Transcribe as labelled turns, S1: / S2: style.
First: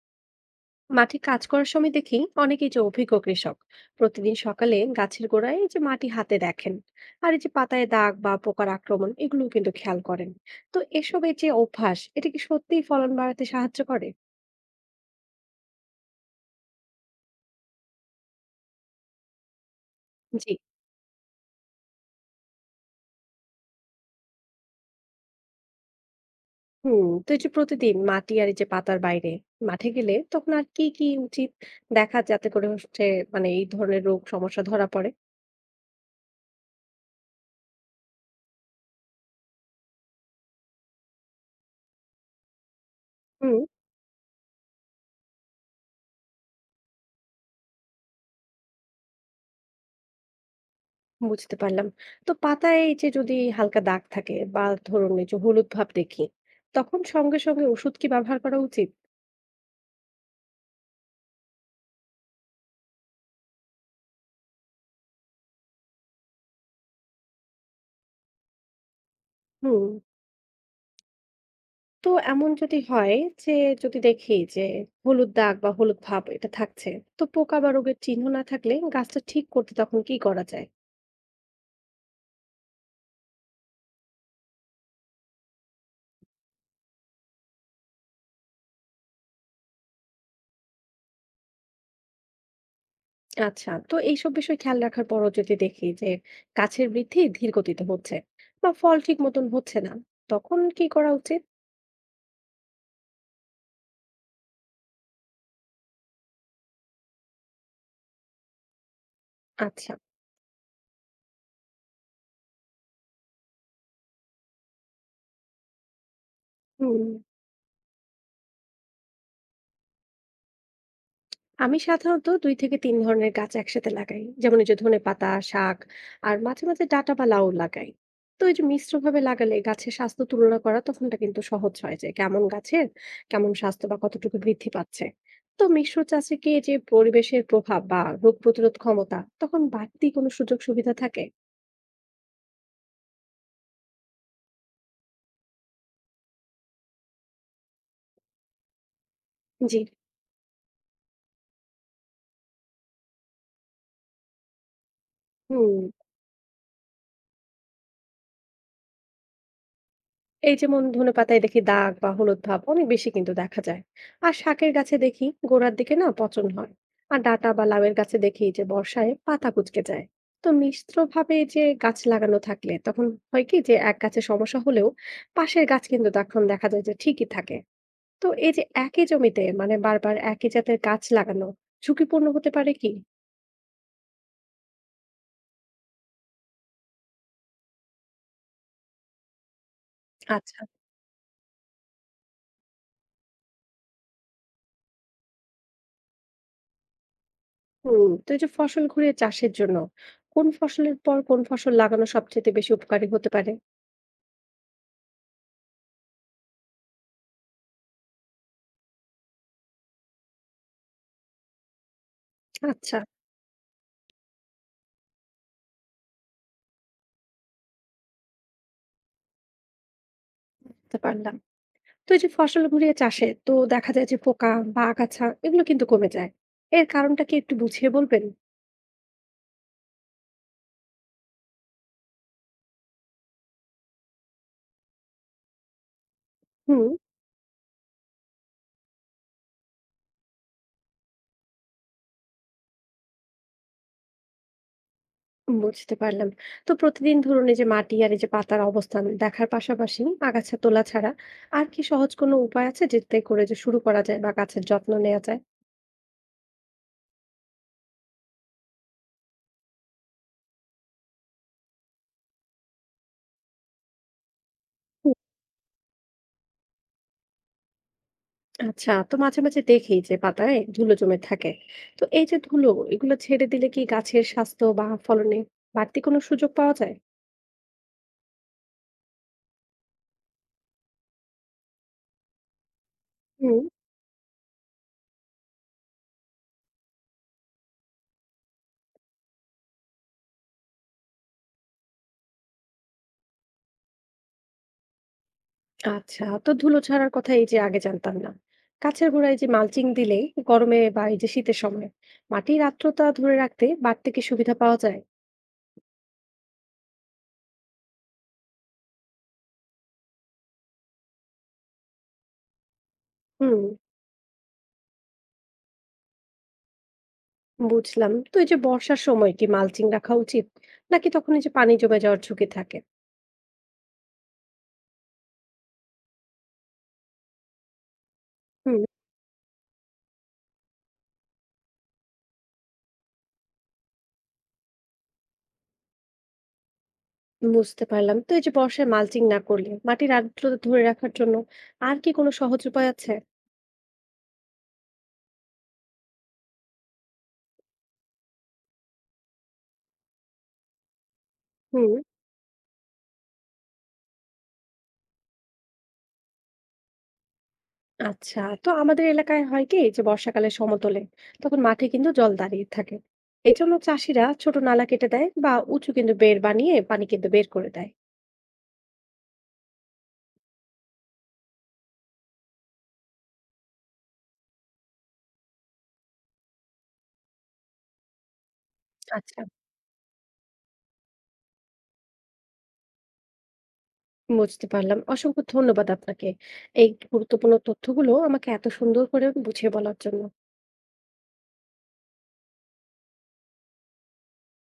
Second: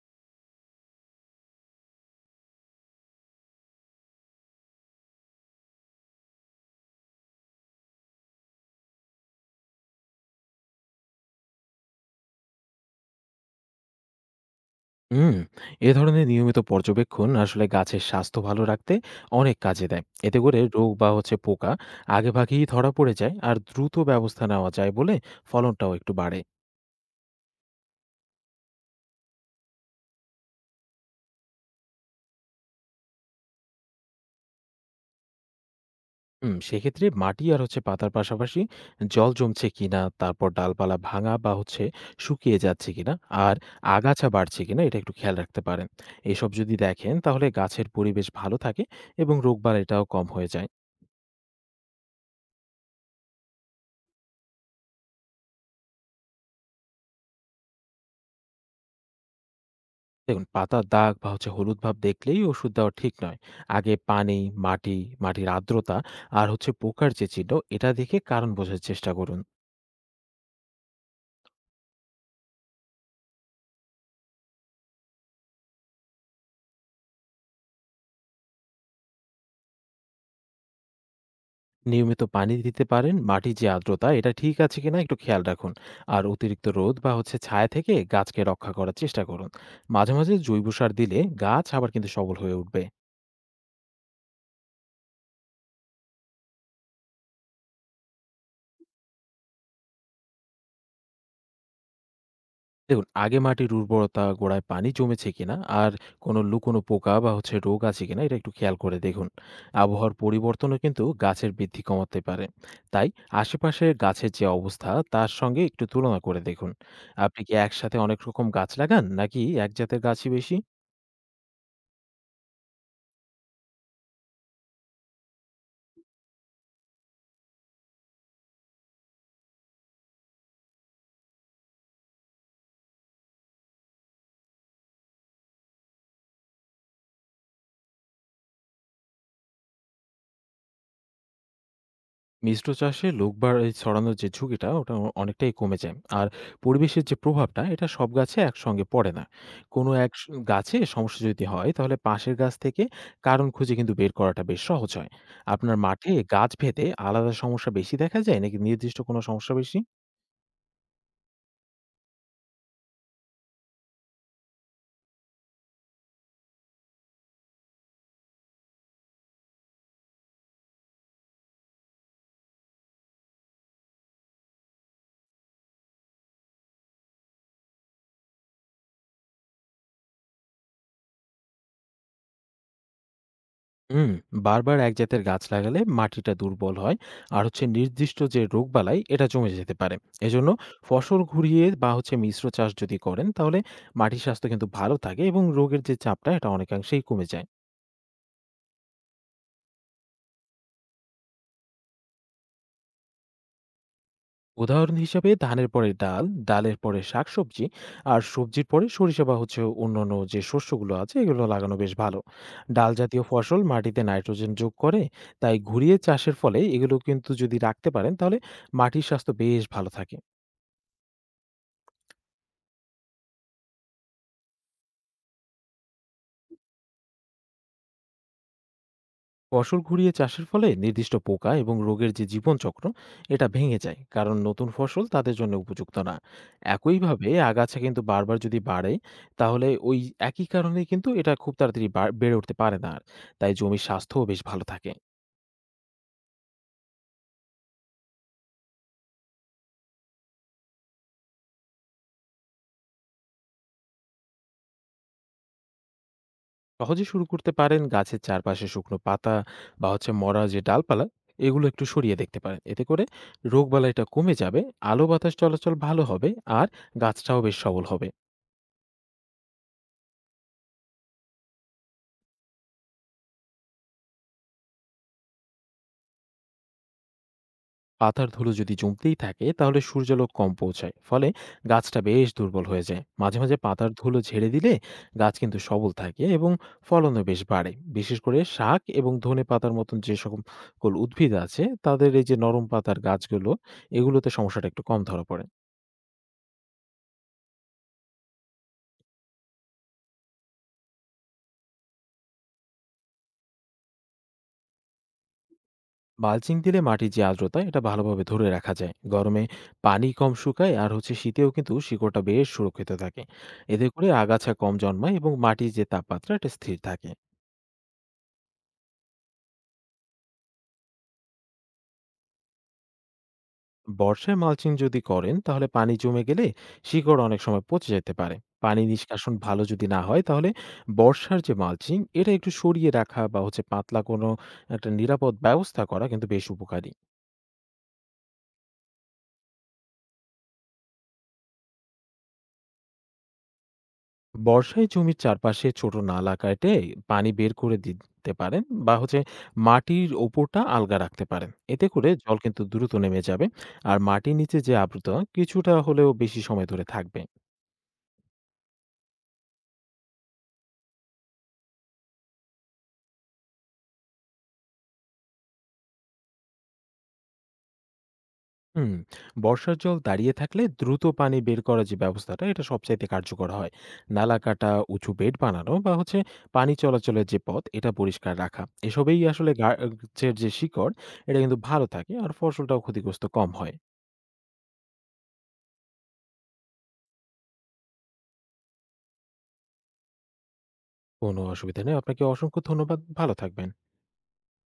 S1: মাঠে কাজ করার সময় দেখি অনেকেই যে অভিজ্ঞ কৃষক প্রতিদিন সকালে গাছের গোড়ায় এই যে মাটি হাতে দেখেন আর এই যে পাতায় দাগ বা পোকার আক্রমণ এগুলো কিন্তু খেয়াল করেন। তো এসবের যে অভ্যাস এটা কি সত্যিই ফলন বাড়াতে সাহায্য করে?
S2: হুম, এ ধরনের নিয়মিত পর্যবেক্ষণ আসলে গাছের স্বাস্থ্য ভালো রাখতে অনেক কাজে দেয়। এতে
S1: জি।
S2: করে রোগ বা পোকা আগেভাগেই ধরা পড়ে যায় আর দ্রুত ব্যবস্থা নেওয়া যায় বলে ফলনটাও একটু বাড়ে।
S1: হুম, তো এই যে প্রতিদিন মাটি আর এই যে পাতার বাইরে মাঠে গেলে তখন আর কি কি উচিত দেখা যাতে করে হচ্ছে মানে এই ধরনের রোগ সমস্যা ধরা পড়ে।
S2: হুম, সেক্ষেত্রে মাটি আর পাতার পাশাপাশি জল জমছে কিনা, তারপর ডালপালা ভাঙা বা শুকিয়ে যাচ্ছে কিনা আর
S1: হুম।
S2: আগাছা বাড়ছে কিনা এটা একটু খেয়াল রাখতে পারেন। এসব যদি দেখেন তাহলে গাছের পরিবেশ ভালো থাকে এবং রোগবালাইটাও কম হয়ে যায়।
S1: বুঝতে পারলাম। তো পাতায় এই যে যদি হালকা দাগ থাকে বা ধরুন এই যে হলুদ ভাব দেখি, তখন সঙ্গে, সঙ্গে ওষুধ কি ব্যবহার করা উচিত?
S2: দেখুন, পাতার দাগ বা হলুদ ভাব দেখলেই ওষুধ দেওয়া ঠিক নয়। আগে পানি, মাটি, মাটির আর্দ্রতা আর পোকার যে চিহ্ন, এটা দেখে কারণ বোঝার চেষ্টা করুন।
S1: হুম। তো এমন যদি হয় যে যদি দেখি যে হলুদ দাগ বা হলুদ ভাব এটা থাকছে, তো পোকা বা রোগের চিহ্ন না থাকলে গাছটা ঠিক করতে তখন কি করা যায়?
S2: নিয়মিত পানি দিতে পারেন, মাটির যে আর্দ্রতা এটা ঠিক আছে কিনা একটু খেয়াল রাখুন। আর অতিরিক্ত রোদ বা ছায়া থেকে গাছকে রক্ষা করার চেষ্টা করুন। মাঝে মাঝে জৈব সার দিলে গাছ আবার কিন্তু সবল হয়ে উঠবে।
S1: আচ্ছা, তো এইসব বিষয় খেয়াল রাখার পরও যদি দেখি যে গাছের বৃদ্ধি ধীর গতিতে হচ্ছে বা ফল ঠিক মতন হচ্ছে না, তখন কি করা উচিত?
S2: দেখুন, আগে মাটির উর্বরতা, গোড়ায় পানি জমেছে কিনা আর কোনো লুকোনো পোকা বা রোগ আছে কিনা এটা একটু খেয়াল করে দেখুন।
S1: আচ্ছা।
S2: আবহাওয়ার পরিবর্তনও কিন্তু গাছের বৃদ্ধি কমাতে পারে। তাই আশেপাশে গাছের যে অবস্থা তার সঙ্গে একটু তুলনা করে দেখুন।
S1: হুম।
S2: আপনি কি একসাথে অনেক রকম গাছ লাগান নাকি এক জাতের গাছই বেশি?
S1: আমি সাধারণত ২ থেকে ৩ ধরনের গাছ একসাথে লাগাই। যেমন এই যে ধনেপাতা, শাক আর মাঝে, মাঝে ডাঁটা বা লাউ লাগাই। তো এই যে মিশ্রভাবে লাগালে গাছের স্বাস্থ্য তুলনা করা তখনটা কিন্তু সহজ হয় যে কেমন গাছের কেমন স্বাস্থ্য বা কতটুকু বৃদ্ধি পাচ্ছে। তো মিশ্র চাষে কি এই যে পরিবেশের প্রভাব বা রোগ প্রতিরোধ ক্ষমতা তখন বাড়তি কোনো সুযোগ সুবিধা থাকে?
S2: মিশ্র চাষে লোকবার এই ছড়ানোর যে ঝুঁকিটা ওটা অনেকটাই কমে যায় আর পরিবেশের যে প্রভাবটা এটা সব গাছে একসঙ্গে পড়ে না।
S1: জি।
S2: কোনো এক গাছে সমস্যা যদি হয় তাহলে পাশের গাছ থেকে কারণ খুঁজে কিন্তু বের করাটা বেশ সহজ হয়। আপনার
S1: হুম।
S2: মাঠে গাছ ভেদে আলাদা সমস্যা বেশি দেখা যায় নাকি নির্দিষ্ট কোনো সমস্যা বেশি?
S1: এই যেমন ধনেপাতায় দেখি দাগ বা হলুদ ভাব অনেক বেশি কিন্তু দেখা যায়, আর শাকের গাছে দেখি গোড়ার দিকে না পচন হয়, আর ডাঁটা বা লাউয়ের গাছে দেখি যে বর্ষায় পাতা কুঁচকে যায়। তো মিশ্রভাবে যে গাছ লাগানো থাকলে তখন হয় কি যে এক গাছে সমস্যা হলেও পাশের গাছ কিন্তু তখন দেখা যায় যে ঠিকই থাকে। তো এই যে একই জমিতে মানে বারবার একই জাতের গাছ লাগানো ঝুঁকিপূর্ণ হতে পারে কি?
S2: হুম, বারবার এক জাতের গাছ লাগালে মাটিটা দুর্বল হয় আর নির্দিষ্ট যে রোগবালাই এটা জমে যেতে পারে। এজন্য
S1: আচ্ছা।
S2: ফসল ঘুরিয়ে বা মিশ্র চাষ যদি করেন তাহলে মাটির স্বাস্থ্য কিন্তু ভালো থাকে এবং রোগের যে চাপটা এটা অনেকাংশেই কমে যায়।
S1: হুম, তো এই যে ফসল ঘুরিয়ে চাষের জন্য কোন ফসলের পর কোন ফসল লাগানো সবচেয়ে বেশি উপকারী হতে পারে?
S2: উদাহরণ হিসেবে ধানের পরে ডাল, ডালের পরে শাকসবজি আর সবজির পরে সরিষা বা অন্যান্য যে শস্যগুলো আছে এগুলো লাগানো বেশ ভালো। ডাল
S1: আচ্ছা।
S2: জাতীয় ফসল মাটিতে নাইট্রোজেন যোগ করে, তাই ঘুরিয়ে চাষের ফলে এগুলো কিন্তু যদি রাখতে পারেন তাহলে মাটির স্বাস্থ্য বেশ ভালো থাকে।
S1: বুঝতে পারলাম। তো এই যে ফসল ঘুরিয়ে চাষে তো দেখা যায় যে পোকা বা আগাছা এগুলো কিন্তু কমে যায়, এর কারণটা কি একটু বুঝিয়ে বলবেন?
S2: ফসল ঘুরিয়ে চাষের ফলে নির্দিষ্ট পোকা এবং রোগের যে জীবনচক্র এটা ভেঙে যায়, কারণ নতুন ফসল তাদের জন্য উপযুক্ত না।
S1: হুম।
S2: একইভাবে আগাছা কিন্তু বারবার যদি বাড়ে তাহলে ওই একই কারণে কিন্তু এটা খুব তাড়াতাড়ি বেড়ে উঠতে পারে না, আর তাই জমির স্বাস্থ্যও বেশ ভালো থাকে।
S1: বুঝতে পারলাম। তো প্রতিদিন ধরুন এই যে মাটি আর এই যে পাতার অবস্থান দেখার পাশাপাশি আগাছা তোলা ছাড়া আর কি সহজ কোনো উপায় আছে যেটাতে করে যে শুরু করা যায় বা গাছের যত্ন নেওয়া যায়?
S2: সহজে শুরু করতে পারেন, গাছের চারপাশে শুকনো পাতা বা মরা যে ডালপালা এগুলো একটু সরিয়ে দেখতে পারেন। এতে করে রোগবালাইটা কমে যাবে, আলো
S1: হুম।
S2: বাতাস চলাচল ভালো হবে আর গাছটাও বেশ সবল হবে।
S1: আচ্ছা, তো মাঝে মাঝে দেখি যে পাতায় ধুলো জমে থাকে। তো এই যে ধুলো এগুলো ছেড়ে দিলে কি গাছের স্বাস্থ্য বা ফলনে বাড়তি কোনো সুযোগ পাওয়া যায়?
S2: পাতার ধুলো যদি জমতেই থাকে তাহলে সূর্যালোক কম পৌঁছায়, ফলে গাছটা বেশ দুর্বল হয়ে যায়। মাঝে মাঝে
S1: হুম।
S2: পাতার ধুলো ঝেড়ে দিলে গাছ কিন্তু সবল থাকে এবং ফলনও বেশ বাড়ে। বিশেষ করে শাক এবং ধনে পাতার মতন যে সকল উদ্ভিদ আছে, তাদের এই যে নরম পাতার গাছগুলো, এগুলোতে সমস্যাটা একটু কম ধরা পড়ে।
S1: আচ্ছা, তো ধুলো ছাড়ার কথা এই যে আগে জানতাম না। গাছের গোড়ায় যে মালচিং দিলে গরমে বা এই যে শীতের সময় মাটির আর্দ্রতা ধরে রাখতে বাড়তি কি সুবিধা পাওয়া যায়?
S2: মালচিং দিলে মাটির যে আর্দ্রতা এটা ভালোভাবে ধরে রাখা যায়, গরমে পানি কম শুকায় আর শীতেও কিন্তু শিকড়টা বেশ সুরক্ষিত থাকে।
S1: হুম।
S2: এতে করে আগাছা কম জন্মায় এবং মাটির যে তাপমাত্রা এটা স্থির থাকে।
S1: বুঝলাম, তো এই যে বর্ষার সময় কি মালচিং রাখা উচিত নাকি তখন এই যে পানি জমে যাওয়ার ঝুঁকি থাকে?
S2: বর্ষায় মালচিং যদি করেন তাহলে পানি জমে গেলে শিকড় অনেক সময় পচে যেতে পারে,
S1: হুম।
S2: পানি নিষ্কাশন ভালো যদি না হয় তাহলে। বর্ষার যে মালচিং এটা একটু সরিয়ে রাখা বা পাতলা কোনো একটা নিরাপদ ব্যবস্থা করা কিন্তু বেশ উপকারী।
S1: বুঝতে পারলাম, তো এই যে বর্ষায় মালচিং না করলে মাটির আর্দ্রতা ধরে রাখার জন্য আর কি কোনো সহজ উপায় আছে?
S2: বর্ষায় জমির চারপাশে ছোট নালা কেটে পানি বের করে দিতে পারেন বা মাটির ওপরটা আলগা রাখতে পারেন। এতে
S1: হুম।
S2: করে জল কিন্তু দ্রুত নেমে যাবে আর মাটির নিচে যে আর্দ্রতা কিছুটা হলেও বেশি সময় ধরে থাকবে।
S1: আচ্ছা, তো আমাদের এলাকায় হয় কি যে বর্ষাকালে সমতলে তখন মাঠে কিন্তু জল দাঁড়িয়ে থাকে। এই জন্য চাষিরা ছোট নালা কেটে দেয় বা উঁচু কিন্তু বেড় বানিয়ে পানি কিন্তু বের করে দেয়।
S2: হুম, বর্ষার জল দাঁড়িয়ে থাকলে দ্রুত পানি বের করার যে ব্যবস্থাটা এটা সবচাইতে কার্যকর হয়। নালা কাটা, উঁচু বেড বানানো বা পানি চলাচলের যে পথ এটা পরিষ্কার রাখা, এসবেই
S1: আচ্ছা।
S2: আসলে গাছের যে শিকড় এটা কিন্তু ভালো থাকে আর ফসলটাও ক্ষতিগ্রস্ত কম হয়।
S1: বুঝতে পারলাম, অসংখ্য ধন্যবাদ আপনাকে এই গুরুত্বপূর্ণ তথ্যগুলো আমাকে এত সুন্দর করে বুঝিয়ে বলার জন্য।
S2: কোনো অসুবিধা নেই, আপনাকে অসংখ্য ধন্যবাদ, ভালো থাকবেন।